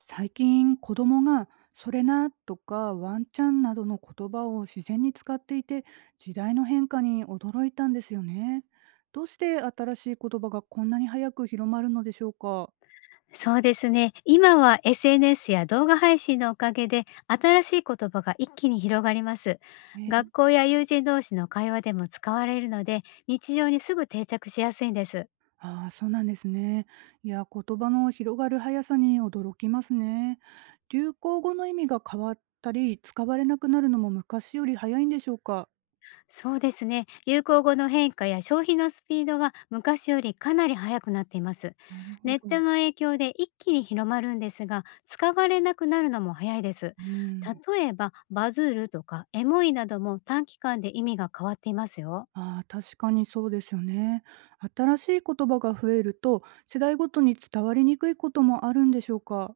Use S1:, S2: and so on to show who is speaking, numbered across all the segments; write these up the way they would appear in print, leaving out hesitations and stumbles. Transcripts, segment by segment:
S1: 最近子供が「それな」とか「ワンちゃん」などの言葉を自然に使っていて時代の変化に驚いたんですよね。どうして新しい言葉がこんなに早く広まるのでしょうか。
S2: そうですね。今は SNS や動画配信のおかげで新しい言葉が一気に広がります。学
S1: ね。
S2: 校や友人同士の会話でも使われるので日常にすぐ定着しやすいんです。
S1: ああ、そうなんですね。いや、言葉の広がる速さに驚きますね。流行語の意味が変わったり使われなくなるのも昔より早いんでしょうか。
S2: そうですね。流行語の変化や消費のスピードは昔よりかなり速くなっています。
S1: なるほ
S2: ネッ
S1: ど。
S2: トの影響で一気に広まるんですが、使われなくなるのも早いです。
S1: うん。
S2: 例えばバズールとかエモいなども短期間で意味が変わっていますよ。
S1: ああ、確かにそうですよね。新しい言葉が増えると、世代ごとに伝わりにくいこともあるんでしょうか？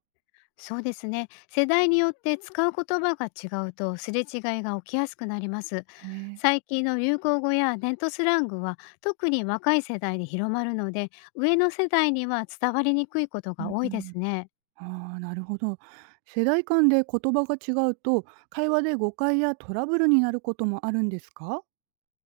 S2: そうですね。世代によって使う言葉が違うと、すれ違いが起きやすくなります。
S1: へえ。
S2: 最近の流行語やネットスラングは特に若い世代で広まるので、上の世代には伝わりにくいこと
S1: う
S2: が
S1: ん
S2: 多
S1: う
S2: いで
S1: ん。
S2: すね。
S1: ああ、なるほど。世代間で言葉が違うと、会話で誤解やトラブルになることもあるんですか？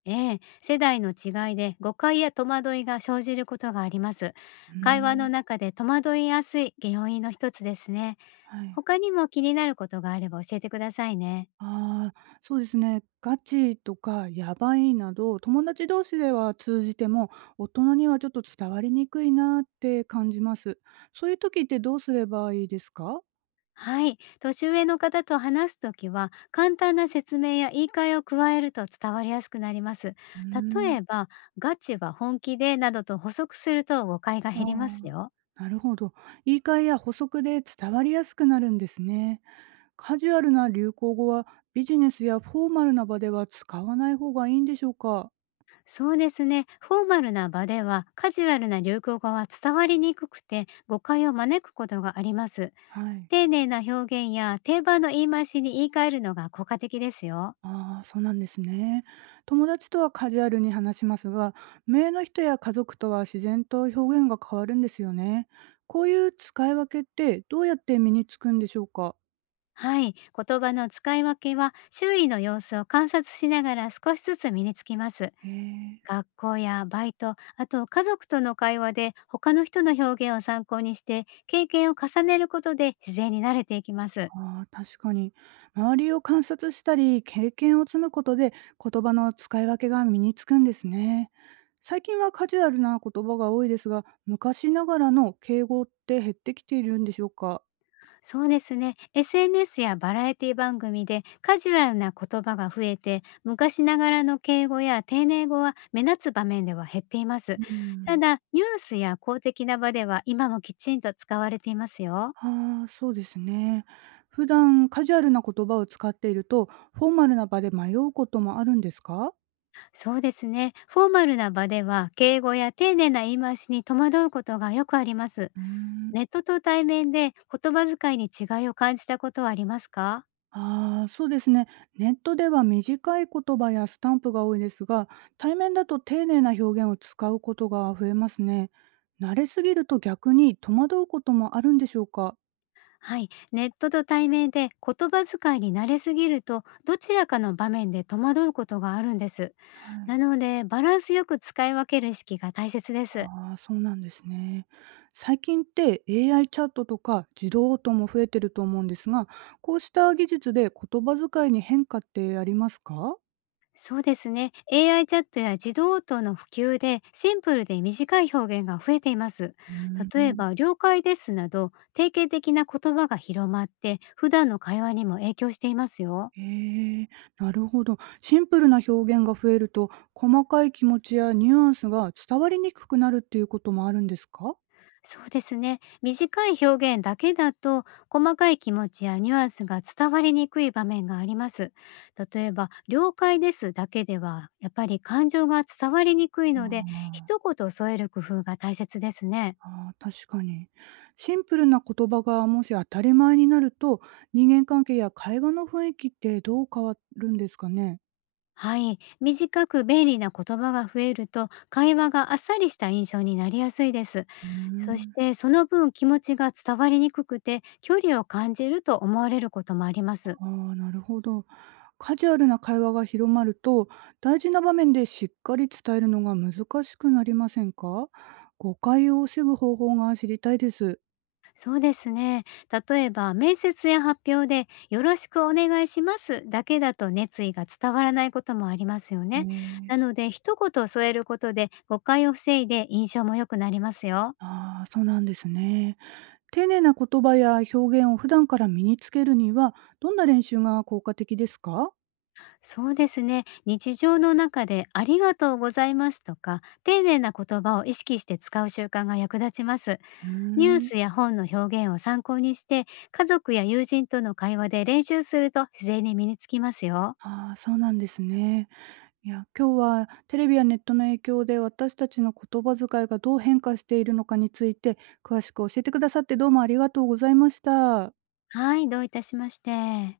S2: ええ、世代の違いで誤解や戸惑いが生じることがあります。
S1: う
S2: 会話の
S1: ん。
S2: 中で戸惑いやすい原因の一つですね。
S1: はい。
S2: 他にも気になることがあれば教えてくださいね。
S1: ああ、そうですね。ガチとかやばいなど、友達同士では通じても、大人にはちょっと伝わりにくいなって感じます。そういう時ってどうすればいいですか？
S2: はい。年上の方と話すときは、簡単な説明や言い換えを加えると伝わりやすくなります。
S1: うー
S2: 例
S1: ん、
S2: えば、ガチは本気で、などと補足すると誤解が減ります
S1: あ
S2: よ。
S1: あ、なるほど。言い換えや補足で伝わりやすくなるんですね。カジュアルな流行語はビジネスやフォーマルな場では使わない方がいいんでしょうか？
S2: そうですね。フォーマルな場では、カジュアルな流行語は伝わりにくくて、誤解を招くことがあります。
S1: はい。
S2: 丁寧な表現や定番の言い回しに言い換えるのが効果的ですよ。
S1: ああ、そうなんですね。友達とはカジュアルに話しますが、名の人や家族とは自然と表現が変わるんですよね。こういう使い分けってどうやって身につくんでしょうか？
S2: はい。言葉の使い分けは、周囲の様子を観察しながら少しずつ身につきます。
S1: へえ。
S2: 学校やバイト、あと家族との会話で他の人の表現を参考にして、経験を重ねることで自然に慣れていきます。
S1: ああ、確かに。周りを観察したり、経験を積むことで、言葉の使い分けが身につくんですね。最近はカジュアルな言葉が多いですが、昔ながらの敬語って減ってきているんでしょうか。
S2: そうですね。SNS やバラエティ番組でカジュアルな言葉が増えて、昔ながらの敬語や丁寧語は目立つ場面では減っています。
S1: うん、
S2: ただ、ニュースや公的な場では今もきちんと使われていますよ。
S1: ああ、そうですね。普段カジュアルな言葉を使っていると、フォーマルな場で迷うこともあるんですか。
S2: そうですね。フォーマルな場では敬語や丁寧な言い回しに戸惑うことがよくあります。
S1: うーん。
S2: ネットと対面で言葉遣いに違いを感じたことはありますか？
S1: ああ、そうですね。ネットでは短い言葉やスタンプが多いですが、対面だと丁寧な表現を使うことが増えますね。慣れすぎると逆に戸惑うこともあるんでしょうか。
S2: はい、ネットと対面で言葉遣いに慣れすぎると、どちらかの場面で戸惑うことがあるんです。
S1: は
S2: な
S1: い。
S2: のでバランスよく使い分ける意識が大切です。
S1: ああ、そうなんですね。最近って AI チャットとか自動音も増えてると思うんですが、こうした技術で言葉遣いに変化ってありますか。
S2: そうですね。AI チャットや自動応答の普及でシンプルで短い表現が増えています。
S1: うー
S2: 例え
S1: ん。
S2: ば、了解ですなど定型的な言葉が広まって、普段の会話にも影響していますよ。
S1: へえ、なるほど。シンプルな表現が増えると、細かい気持ちやニュアンスが伝わりにくくなるっていうこともあるんですか？
S2: そうですね。短い表現だけだと、細かい気持ちやニュアンスが伝わりにくい場面があります。例えば、了解ですだけでは、やっぱり感情が伝わりにくい
S1: あ
S2: ので、
S1: あ、
S2: 一言添える工夫が大切ですね。
S1: あー確かに。シンプルな言葉がもし当たり前になると、人間関係や会話の雰囲気ってどう変わるんですかね？
S2: はい。短く便利な言葉が増えると、会話があっさりした印象になりやすいです。
S1: うー
S2: そし
S1: ん。
S2: て、その分気持ちが伝わりにくくて、距離を感じると思われることもあります。
S1: ああ、なるほど。カジュアルな会話が広まると、大事な場面でしっかり伝えるのが難しくなりませんか？誤解を防ぐ方法が知りたいです。
S2: そうですね。例えば、面接や発表で、よろしくお願いしますだけだと、熱意が伝わらないこともありますよね。
S1: ね
S2: な
S1: え、
S2: ので、一言添えることで誤解を防いで印象も良くなりますよ。
S1: ああ、そうなんですね。丁寧な言葉や表現を普段から身につけるには、どんな練習が効果的ですか？
S2: そうですね。日常の中で、ありがとうございますとか、丁寧な言葉を意識して使う習慣が役立ちます。
S1: うー
S2: ニュー
S1: ん。
S2: スや本の表現を参考にして、家族や友人との会話で練習すると自然に身につきますよ。
S1: ああ、そうなんですね。いや、今日はテレビやネットの影響で私たちの言葉遣いがどう変化しているのかについて詳しく教えてくださってどうもありがとうございました。
S2: はい、どういたしまして。